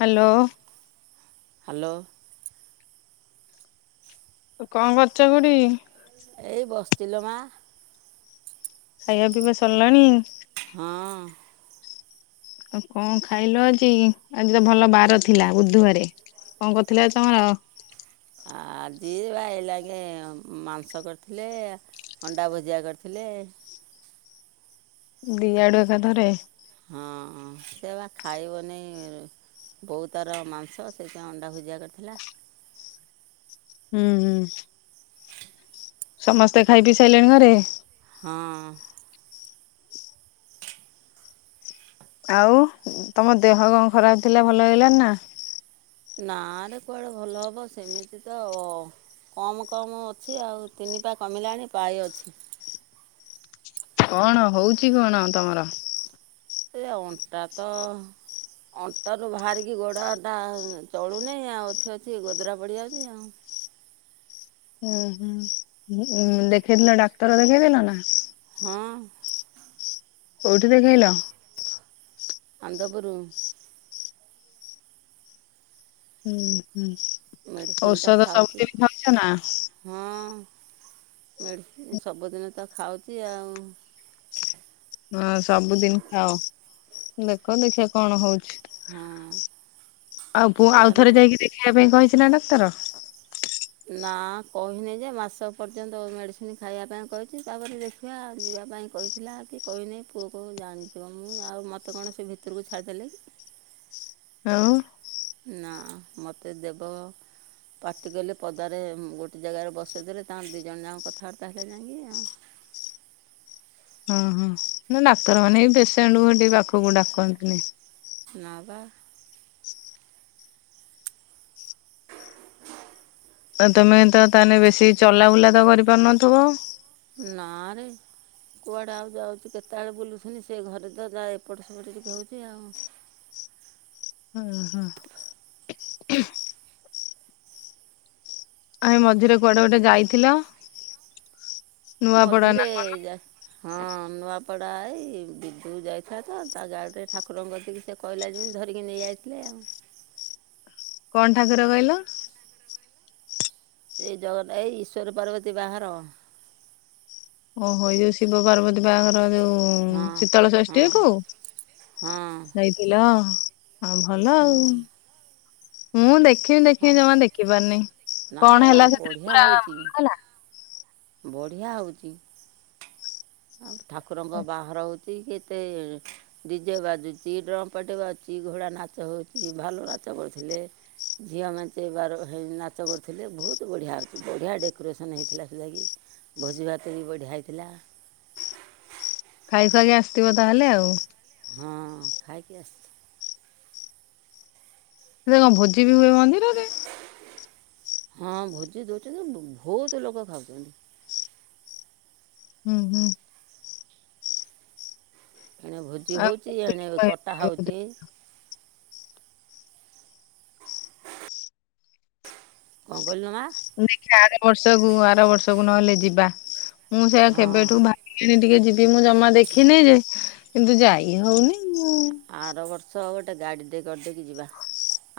Hello. Hello. କଁ କରୁଚ ଖୁଡ଼ି? ଏଇ ବଶ୍ଚିଲୋ ମା। ଖାଇବା ପିଇବା ସରିଲାଣି? ହଁ। ଆଉ କଁ ଖାଇଲ ଆଜି ଆଜିତ ଭଲ ବାର ଥିଲା ବୁଧୁବାରେ? କଁ କରିଥିଲେ ଆଜି ତମର? ଆଜିିବା ଏଇ ଲାଗେ ମାଂସ କରିଥିଲେ ଅଣ୍ଡା ଭୁଜିଆ କରିଥିଲେ। ଦିଆଡ଼ୁ ଏକାଥରେ। ହଁ ସେବା ଖାଇବନି ବୋଉ ତାର ମାଂସ ସେଇଥିପାଇଁ ଅଣ୍ଡା ଭୁଜିଆ କରିଥିଲା। ହୁଁ ହୁଁ। ସମସ୍ତେ ଖାଇ ପିଇ ସାରିଲେଣି ଘରେ? ହଁ। ଆଉ ତମ ଦେହ କଁ ଖରାପ୍ ଥିଲା ଭଲ ହେଇଗଲାଣିନା? ନାରେ କୁଆଡ଼େ ଭଲ ହବ ସେମିତିତ ଅ କମ୍ କମ୍ ଅଛି ଆଉ ତିନିପା କମିଲାଣି ପାଏ ଅଛି। କଣ ହଉଚି କଣ ତମର? ଏ ଅଣ୍ଟାତ ଅଣ୍ଟାରୁୁ ବାହାରିକି ଗୋଡ଼ଟା ଚଳୁନି ଆଉ ଅଛି ଅଛି ଗୋଦରା ପଡ଼ି ଯାଉଚି ଆଉ। ଉଁ ହୁଁ ଦେଖେଇଥିଲ ଡାକ୍ତର ଦେଖେଇଥିଲନା? ହଁ। କୋଉଠି ଦେଖେଇଲ? ଆନ୍ଦପୁରୁ। ହୁଁ ହୁଁ ମେଡ଼ିସିନ୍ ତ ଔଷଧ ସବୁ ଖାଉଛି ଦିନି ଖାଉଚନା? ହଁ ମେଡ଼ିସିନ୍ ସବୁଦିନତ ଖାଉଚି ଆଉ। ହଁ ସବୁଦିନି ଖାଅ ଦେଖ ଦେଖିିଆ କଣ ହଉଚି। ହଁ ଆଉ ପୁଅ ଏୟା ନା ଆଉଥରେ ଯାଇକି ଦେଖିବା ପାଇଁ କହିଚିନା ଡାକ୍ତର? ନା କହିନିଯେ ମାସକ ପର୍ଯ୍ୟନ୍ତ ମେଡ଼ିସିନ୍ ଖାଇବା ପାଇଁ କହିଚି ତାପରେ ଦେଖିଆ ଯିବା ପାଇଁ କହିଚି। ଥିଲାକି କହିନି ପୁଅକୁ ଜାଣିଥିବ ମୁଁ ଆଉ ମୋତେ କଣସେ ଭିତରକୁ ଛାଡ଼ିଦେଲିକି। ଆଉ? ନା ମତେ ଦେବ ପାଟି କଲେ ପଦାରେ ଗୋଟେ ଜାଗାରେ ବସେଇଦେଲେ ତାଙ୍କ ଦି ଜଣ ଯାକ କଥାବାର୍ତ୍ତା ହେଲେ ଯାଇକି ଆଉ। ଓ ହୋ ନା ଡାକ୍ତରମାନେବି ପେସେଣ୍ଡେକୁ ସେଠିକି ପାଖକୁ ଡାକନ୍ତିନି। ନାଁ ପା। ଆଉ ତମେତ ତାହେଲେ ବେଶୀ ଚଲାବୁଲାତ କରିପାରୁନଥିବ? ନାରେ। କୁଆଡ଼େ ଆଉ ଯାଉଚି କେତେଆଳେ ବୁଲୁଚନ୍ତିି ସେଘରେତ ଯାହା ଏପଟ ସେପଟ ଟିକେ ହଉଚି ଆଉ। ଓହୋ। ଆ ମଝିରେ କୁଆଡ଼େ ଗୋଟେ ଯାଇଥିଲ? ନୂଆପଡା ନା ମଝିରେ ଯା ହଁ ନୂଆପଡ଼ା ଏଇ ବିଜୁଳି ଯାଇଥିଲାତ ତାଗାଡ଼ିରେ ଠାକୁରଙ୍କ କତିକି ସେ କହିଲା ଯେମିତି ଧରିକି ନେଇଯାଇଥିଲେ ଆଉ। କଣ ଠାକୁର କହିଲ ଏଇ ଜଗନ୍ନା ଏଇ ଈଶ୍ୱର ପାର୍ବତୀ ବାହାର। ଓହୋ ଏଇ ଯୋଉ ଶିବ ପାର୍ବ ତୀ ବାଆଘର ଯୋଉ ହଁ ହଁ ଶୀତଳଷଷ୍ଠୀକୁୁ ହଁ ହେଇଥିଲା ହଁ ଭଲ ଆଉ। ମୁଁ ଦେଖିମି ହଁ ଦେଖିମି ଜମା ଦେଖି ପାରୁନେଇ। ନାଲୋ କଣ ବା ହେଲା ସେଥିରେ ବଢ଼ିଆ ପୁରା ହେଉଛି ଭଲ ହେଲା? ବଢ଼ିଆ ହୋଉଚି। ଆଉ ଠାକୁରଙ୍କ ବାହାଘର ହୋଉଛି କେତେ ଡିଜେ ବାଜୁଚି, ଡ୍ରମ୍ ପାଟି ବାଜୁଚି, ଘୋଡ଼ା ନାଚ ହୋଉଚି ଭାଲୁ ନାଚ କରୁଥିଲେ। ଝିଅ ମେଞ୍ଚେ ବାର ହେ ନାଚ କରୁଥିଲେ ବୋହୁତ ବଢ଼ିଆ ହେଛି ବଢ଼ିଆ ଡେକୋରେସନ୍ ହେଇଥିଲା ସେଟାଗି। ଭୋଜି ଭାତ ବି ବଢ଼ିଆ ହେଇଥିଲା। ଖାଇ ଖୁଆକି ଆସିଥିବ ତାହେଲେ ଆଉ। ହଁ ଖାଇକି ଆସ୍ ସେ କଣ ଭୋଜି ବି ହୁଏ ମନ୍ଦିରରେ? ହଁ ଭୋଜି ଦୋଉଛନ୍ତି, ଭୋଉତ ଲୋକ ଖାଉଛନ୍ତି। ହୁଁ ହୁଁ। ଏଣେ ଭୋଜି ଆଉ ହୋଉଚି, ଏଣେ କଟା ଦେଖିବା ହୋଉଚି। କଣ କହିଲୁ ମା? ଦେଖିଆ ଆର ବର୍ଷକୁ ଆର ବର୍ଷକୁ ନହେଲେ ଯିବା, ମୁଁ ସେଇଆ ହଁ କେବେଠୁ ଭା ବିଲିଣି ଟିକେ ଯିବି ମୁଁ ଜମା ଦେଖିନେଇ ଯେ, କିନ୍ତୁ ଯାଇ ହୋଉନି ଆ ଆର ବର୍ଷ ଗୋଟେ ଗାଡ଼ିଟେ କରିଦେଇକି ଯିବା।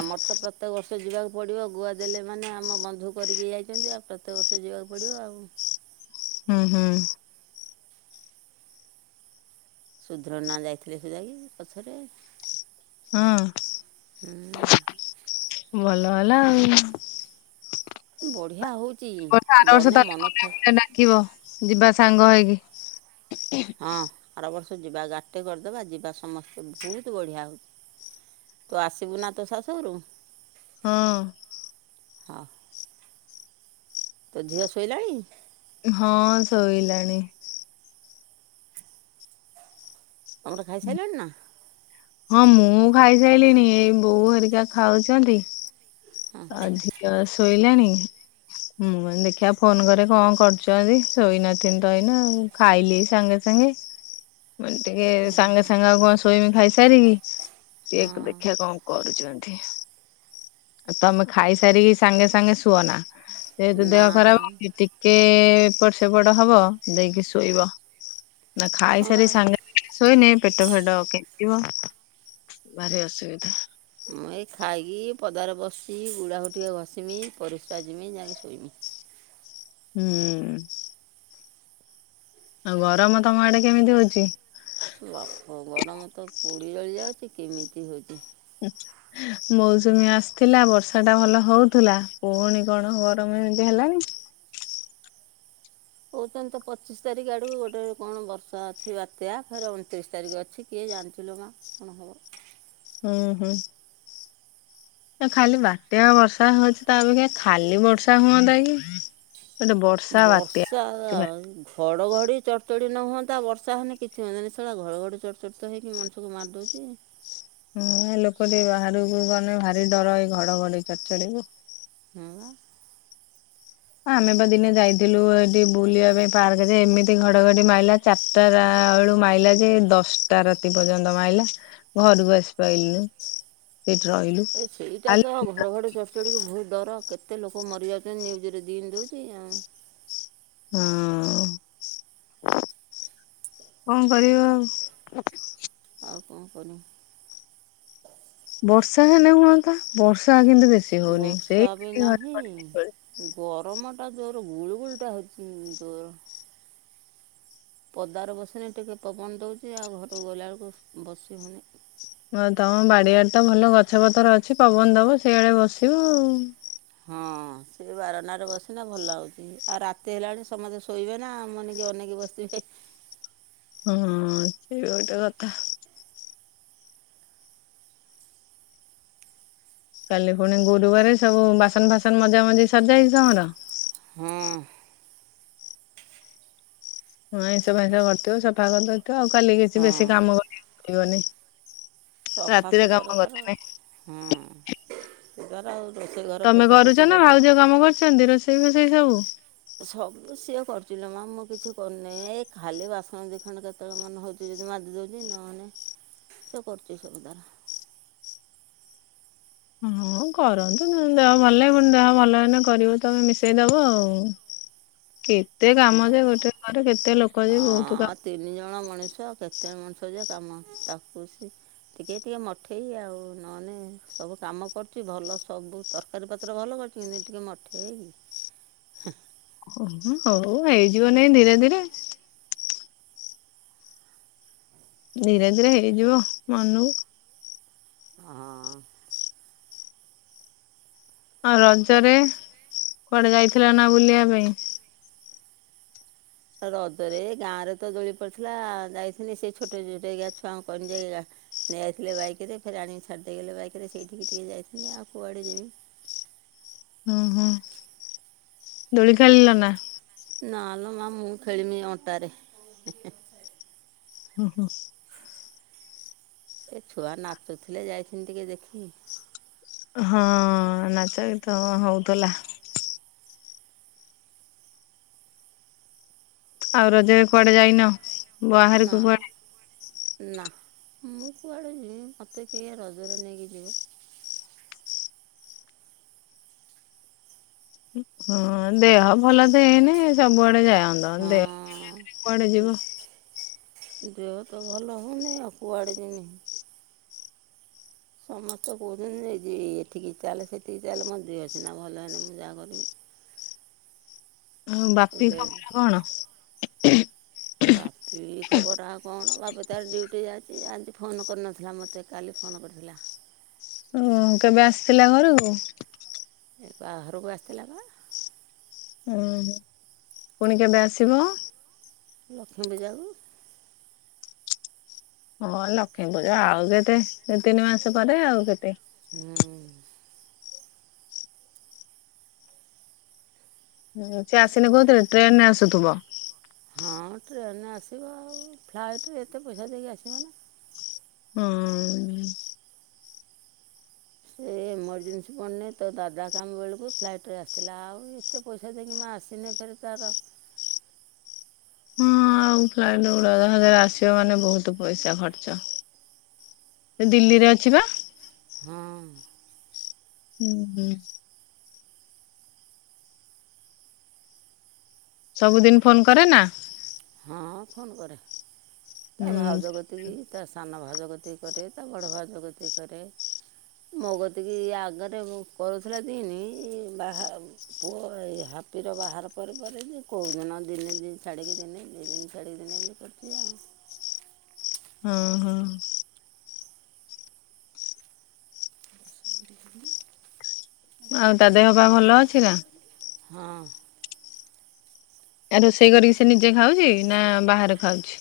ଆମର ତ ପ୍ରତ୍ୟେକ ବର୍ଷ ଯିବାକୁ ପଡିବ ଗୁଆ ଦେଲେ ମାନେ ଆମ ବନ୍ଧୁ କରିକି ଯାଇଛନ୍ତି ଆଉ ତେ ବର୍ଷ ଯିବାକୁ ପଡ଼ିବ ଆଉ। ହୁଁ ହୁଁ। ସୁଧୀରନା ଯାଇଥିଲେ ସେ ଯାଇକି ପଛରେ। ହଁ। ହୁଁ ଭଲ ହେଲା ଆଉ। ବଢ଼ିଆ ହେଉଛି ବର୍ଷା ଆର ବର୍ଷ ଗନେ ତାହେଲେ ମନ ଗଲେ ଥାଏ [unintelligible] ଡାକିବ। ଯିବା ସାଙ୍ଗ ହେଇକି। ହଁ ଆର ବର୍ଷ ଯିବା ଗାଟେ କରିଦବା ଯିବା ସମସ୍ତେ ଭୋଉତ ବଢ଼ିଆ ହୋଉଛି। ତୁ ଆସିବୁ ନା ତୋ ଶାଶୁଘରୁ? ହୁଁ। ହ। ତୋ ଝିଅ ଶୋଇଲାଣି? ହଁ ଶୋଇଲାଣି। ତମର ଖାଇସାଇଲାଣି ନା? ହଁ ମୁଁ ଖାଇସାଇଲିଣି ଏଇ ବୋଉ ହେରିକା ଖାଉଛନ୍ତି। ଆ ଝିଅ ଶୋଇଲାଣି। ମୁଁ କଇନି ଦେଖିଆ ଫୋନ କରେ କଣ କରୁଛନ୍ତି ଶୋଇନଥିନି ତ ଏଇନା ଖାଇଲି ଏଇ ସାଙ୍ଗେ ସାଙ୍ଗେ ମାନେ ଟିକେ ସାଙ୍ଗେ ସାଙ୍ଗ ଆଉ କଣ ଶୋଇମି ଖାଇସାରିକି, କେକ୍ ହଁ ଦେଖିଆ କଣ କରୁଛନ୍ତି? ତମେ ଖାଇସାରିକି ସାଙ୍ଗେ ସାଙ୍ଗେ ଶୁଅନା, ଯେହେତୁ ନା ଦେହ ଖରାପ ହୋଉଚି ଟି କେ ଏପଟ ସେପଟ ହବ ଦେଇକି ଶୋଇବ। ନା ହଁ ବା ଖାଇସାରି ସାଙ୍ଗେ ଶୋଇନେ ପେଟ ଫେଟ କେଞ୍ଚିବ ଭାରି ଅସୁବିଧା। ମୁଁ ଏଇ ଖାଇକି ପଦାରେ ବସି ଗୁଡ଼ାଖୁ ଟିକେ ଘଷିମି ପରିସ୍ରା ଜିମି ଯାଇକି ଶୋଇମି। ହୁଁ। ଆଉ ଗରମ ତମ ଆଡେ କେମିତି ହଉଛି? ବାପ ଗରମ ତ ପୋଡ଼ି ଜଳିଯାଉଛି କେମିତି ହଉଛି। ଆଚ୍ଛା। ମୌସୁମୀ ଆସିଥିଲା ବର୍ଷାଟା ଭଲ ହଉଥିଲା ପୁଣି କଣ ଗରମ ଏମିତି ହେଲାଣିି। କଉଛନ୍ତି ତ ପଚିଶ ତାରିଖ ଆଡକୁ ଗୋଟେ କଣ ବର୍ଷା ଅଛି ବାତ୍ୟା ଫେର୍ ଅଣତିରିଶି ତାରିଖ ଅଛି। କିଏ ଜାଣିଚ଼ିଲୋ ମା କଣ ହବ। ହୁଁ ହୁଁ। ଖାଲି ବାତ୍ୟା ବର୍ଷା ହଉଛି ତା ଅପେକ୍ଷା ଖାଲି ବର୍ଷା ହୁଅନ୍ତା କି। ଗୋଟେ ବର୍ଷା ବାତ୍ୟା ବର୍ଷା [unintelligible] ଘଡ଼ଘଡି ଚଡ଼ଚଡ଼ି ନ ହୁଅନ୍ତା ବର୍ଷା ହେନି କିଛି ହୁଅନ୍ତାନି [inaudible] ଘଡ଼ଘଡ଼ି ଚଡ଼ଚଡ଼ିତ ହେଇକି ମଣିଷକୁ ମାରି ଦେଉଛି। ହୁଁ ଏ ଲୋକ ଟିକେ ବାହାରକୁ ଗଲେ ଭାରି ଡର ଏଇ ଘଡଘଡି ଚଡ଼ଚଡ଼ି କୁ। ହଁ ବା। ହଁ ଆମେ ବା ଦିନେ ଯାଇଥିଲୁ ଏଠି ବୁଲିବା ପାଇଁ ପାର୍କ ଜେ ଏମିତି ଘଡଘଡି ମାଇଲା ଚାରିଟା ରା ବେଳୁ ମାଇଲା ଯେ ଦଶଟା ରାତି ପର୍ଯ୍ୟନ୍ତ ମାଇଲା। ଘରକୁ ଆସି ପାଇଲୁନୁ। ସେଇଠି ରହିଲୁ। ଏ ସେଇଟା କାଲି ତ ଘଡ ଘଡି ଘଡ଼ଘଡ଼ି ବହୁତ ଡର କେତେ ଲୋକ ମରିଯାଉଛନ୍ତି ନ୍ୟୁଜରେ ଦିନି ଦେଉଛି ଆଉ। ହୁଁ କଣ କରିବା ଆଉ। ଆଉ କଣ [unintelligible] ବର୍ଷା ହେଲେ ହୁଆନ୍ତା ବର୍ଷା କିନ୍ତୁ ବେଶୀ ହଉନି ସେଇ ବର୍ଷା ବି ଖାଲି ନାହିଁ। ଘଡଘଡି। ଗରମ ଟା ଜୋର ଗୁଳୁ ଗୁଳୁଟା ହେଉଛି ଜୋର। ପଦାରେ ବସିଲେ ଟିକେ ପବନ ଦେଉଛି ଆଉ ଘରକୁ ଗଲାବେଳକୁ ବସି ହଉନି। ଆଉ ତମ ବାଡିଆଡ଼େ ତ ଭଲ ଗଛ ପତର ଅଛି ପବନ ଦବ ସେଇଆଡେ ବସିବ ଆଉ। ହଁ। ସେଇ ବାରଣ୍ଡାରେ ବସିଲେ ଭଲ ଲାଗୁଛି ଆଉ ରାତି ହେଲାଣି ସମସ୍ତେ ଶୋଇବେ ନା ଆମନେକି ଅନେଇକି ବସିଥିବେ। ହଁ ସେ ଗୋଟେ କଥା। କାଲି ପୁଣି ଗୋରୁବାରେ ସବୁ ବାସନ ଫାସନ ମଝା ମଝି ସରିଜାଇଛି ତମର? ହଁ। ହଁ ଆଇଁଷ ଫାଇଁଷ କରିଥିବ ସଫା କରିଦେଇଥିବ ଆଉ କାଲି କିଛି ହଁ ବେଶି କାମ କରିବାକୁ ପଡ଼ିବନି। ସଫା ରାତିରେ ସୁତୁରା କାମ ତାର [unintelligible] ନାଇଁ ହଁ ସେ [inaudible] ଆଉ ରୋଷେଇ ଘର ତମେ କରୁଛ ପୋଛାପୋଛି ନା ଭାଉଜ କରିଦେଇଛି। କାମ କରୁଛନ୍ତି ରୋସେଇ ରୋସେଇ ଫାସେଇ ସବୁ? ସବୁ ସିଏ କରୁଛି ଲୋ ମା ମୁଁ କିଛି କରିନାହିଁ ଏଇ ଖାଲି ବାସନ ଦିଖଣ୍ଡ କେତ କେତେବେଳେ ମନ ହଉଛି ଯଦି ମାଝି ଦେଉଛି ନହେଲେ ସେ କରୁଛି ସବୁ ତାର। ହଁ କରନ୍ତୁ ଦେହ ଭଲ ଦେହ ଭଲ ହେଲେ କରିବ ତମେ ମିଶେଇଦବ ଆଉ। କେତେ ହଁ କାମ ଯେ ଗୋଟେ ଘରେ କେତେ ଲୋକ ଯେ ବହୁତ ହଁ କାମ ତିନି ଜଣ ମଣିଷ କେତେ ମଣିଷ ଯେ କାମ ତାକୁ ସେ ଟିକେ ଟିକେ ମଠେଇ ଆଉ ନହେଲେ ସବୁ କାମ କରୁଛି ଭଲ ସବୁ ତରକାରୀ ପତ୍ର ଭଲ କରୁଛି କିନ୍ତୁ ଟିକିଏ ମଠେଇ। ଓ ହଉ ହେଇଯିବ ନାଇଁ ଧୀରେ ଧୀରେ। ଧୀରେ ଧୀରେ ହେଇଯିବ ମନୁକୁ। ଆଁ ଆଉ ରଜରେ କୁଆଡେ ଯାଇଥିଲ ନା ବୁଲିବା ପାଇଁ। ରଜରେ ଗାଁରେ ତ ଦୋଳି ପଡିଥିଲା ଯାଇଥିନି ସେ ଛୋଟେ ଛୋଟେଇକା ଛୁଆଙ୍କୁ କହିଣି ଯେ ଆ ନେଇ ଯାଇଥିଲେ ବାଇକରେ ଫେରେ ଆଣିକି ଛାଡ଼ିଦେଇଗଲେ ବାଇକରେ। ସେଇଠିକି ଟିକେ [unintelligible] ଆଉ କୁଆଡ଼େ [unintelligible] [unintelligible] ହୁଁ ହୁଁ ଦୋଳି ଖାଳିଲ ନା? ନାଲୋ ମା ମୁଁ [unintelligible] ଅଣ୍ଟାରେ ହେଁ ହେଁ। ହୁଁ ହୁଁ। ଏ ଛୁଆ ନାଚୁଥିଲେ [unintelligible] ଟିକେ ଦେଖି। ହଁ ନାଚ ଗୀତ ହଉଥିଲା। ଆଉ ରଜରେ କୁଆଡେ ଯାଇନ? ବାହାରକୁ ନାଁ କୁଆଡେ ନା ମୁଁ କୁଆଡ଼େ ଯିବି ମୋତେ କିଏ ରଜରେ ନେଇକି ଯିବ। ହଁ ଦେହ ଭଲ ତ ହେଇନି ସବୁଆଡେ ଯାଅନ୍ତ। ହଁ ଦେହ [inaudible] କୁଆଡେ ଯିବ। ଦେହ ତ ଭଲ ହଉନି ଆଉ କୁଆଡେ ଯିନି। ସମସ୍ତେ କହୁଚନ୍ତି ଯେ ଏ ଏଠିକି ଚାଲେ ସେଠିକି ଚାଲେ ମୋ ଦେହ ସିନା ଭଲ ହେନେ ମୁଁ ଯାହା କରିବି। ଆଉ ବାପି ବେଡ଼୍ ଖବର କଣ? ବାପି ଖବର ଆଉ କଣ। ବାପି ତାର ଡ୍ୟୁଟି ଯାଇଚି। ଆଜି ଫୋନ କରିନଥିଲା ମୋତେ। କାଲି ଫୋନ କରିଥିଲା। ଓ କେବେ ଆସିଲା ଘରୁକୁ? ଏ ବାହାରୁକୁ ଆସିଥିଲା ପା ଉଁ ହୁଁ ପୁଣି କେବେ ଆସିବ? ଲକ୍ଷ୍ମୀ ପୂଜା କୁ। ହଁ ଲକ୍ଷ୍ମୀ ପୂଜା ଆଉ କେତେ ଏ ତିନି ମାସ ପରେ ଆଉ କେତେ? ହୁଁ ହୁଁ ସେ ଆସିନି କୋଉଥିରେ ଟ୍ରେନ ରେ ଆସୁଥୁବ। ହଁ ଟ୍ରେନେ ରେ ଆସିବ ଆଉ ଫ୍ଲାଇଟ୍ ରେ ଏତେ ପଇସା ଦେଇକି ଆସିବ ନା। ହୁଁ ଏ ଏମର୍ଜେନ୍ସି ପଡ଼ନି ତ ତା ଦାଦା କାମ ବେଳକୁ ଫ୍ଲାଇଟ୍ ରେ ଆସିଥିଲା ଆଉ ଏତେ ପଇସା ଦେଇକିମା ଆସିନେ ଫେରେ ତାର। ହଁ ଆଉ ଫ୍ଲାଇଟ ଗୋଟେ [unintelligible] ଆସିବ ମାନେ ବହୁତ ପଇସା ଖର୍ଚ୍ଚ। ଏ ଦିଲ୍ଲୀରେ ଅଛିିପା। ହଁ ହୁଁ ହୁଁ। ସବୁଦିନ ଫୋନ କରେ ନା? ହଁ ଫୋନ୍ କରେ ତା ହୁଁ ଭାଉଜ କତି ତିକି ତା ସାନ ଭାଉଜ କତିକି କରେ ତା ବଡ଼ ଭାଉଜ କତିକି କରେ। ମୋ କତିକି ଆଗରେ କରୁଥିଲା ଦିନି ବାହାବ ପୁଅ ଏଇ ହାପିର ବାହାଘର ପରେ ପରେ ଯେ କୋଉଦିନ ଦିନେ ଦି ଛାଡ଼ିକି ଦିନେ ଦୁଇ ଦିନ ଛାଡି ଦିନେ ଏମତି କରୁଚି ଆଉ। ହୁଁ ହୁଁ। [inaudible] ଆଉ ତା ଦେହ ପାଆ ଭଲ ଅଛି ନା? ହଁ ଆ ରୋଷେଇ କରିକି ସେ ନିଜେ ଖାଉଚି ନା ବାହାରେ ଖାଉଚି?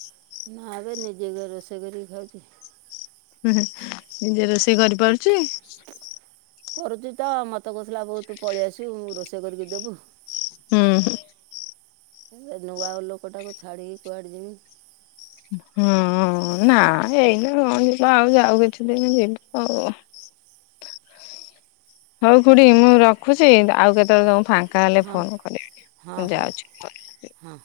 ନାବେ ନିଯେ ଘରେ ରୋଷେଇ କରିକି ଖାଉଛି। ହିଁ ହିଁ ନିଜେ ରୋଷେଇ କରିପାରୁଛି? ପଢୁଚି ତ ମୋତେ କହୁଥିଲା ବୋଉ ତୁ ପଳେଇ ଆସିବୁ ମୁଁ ରୋଷେଇ କରିକି ଦେବୁ। ହୁଁ। ଏ ନୂଆ ଲୋକଟାକୁ ଛାଡ଼ିକି କୁଆଡ଼େ ଯମି। ହଁ ନା ହେଇନି କଣ ଯିବ ଆଉ ଯାଉ କିଛି ଦିନି ଏଇନା କଣ ହଉ ଖୁଡି ମୁଁ ରଖୁଛି। ଆଉ କେତେବେଳେ ତମକୁ ଫାଙ୍କା ହେଲେ ହଁ ଫୋନ୍ କରିବି। ହଁ ମୁ ହଁ ଯାଉଛି ଘରୁକୁ। ହଁ।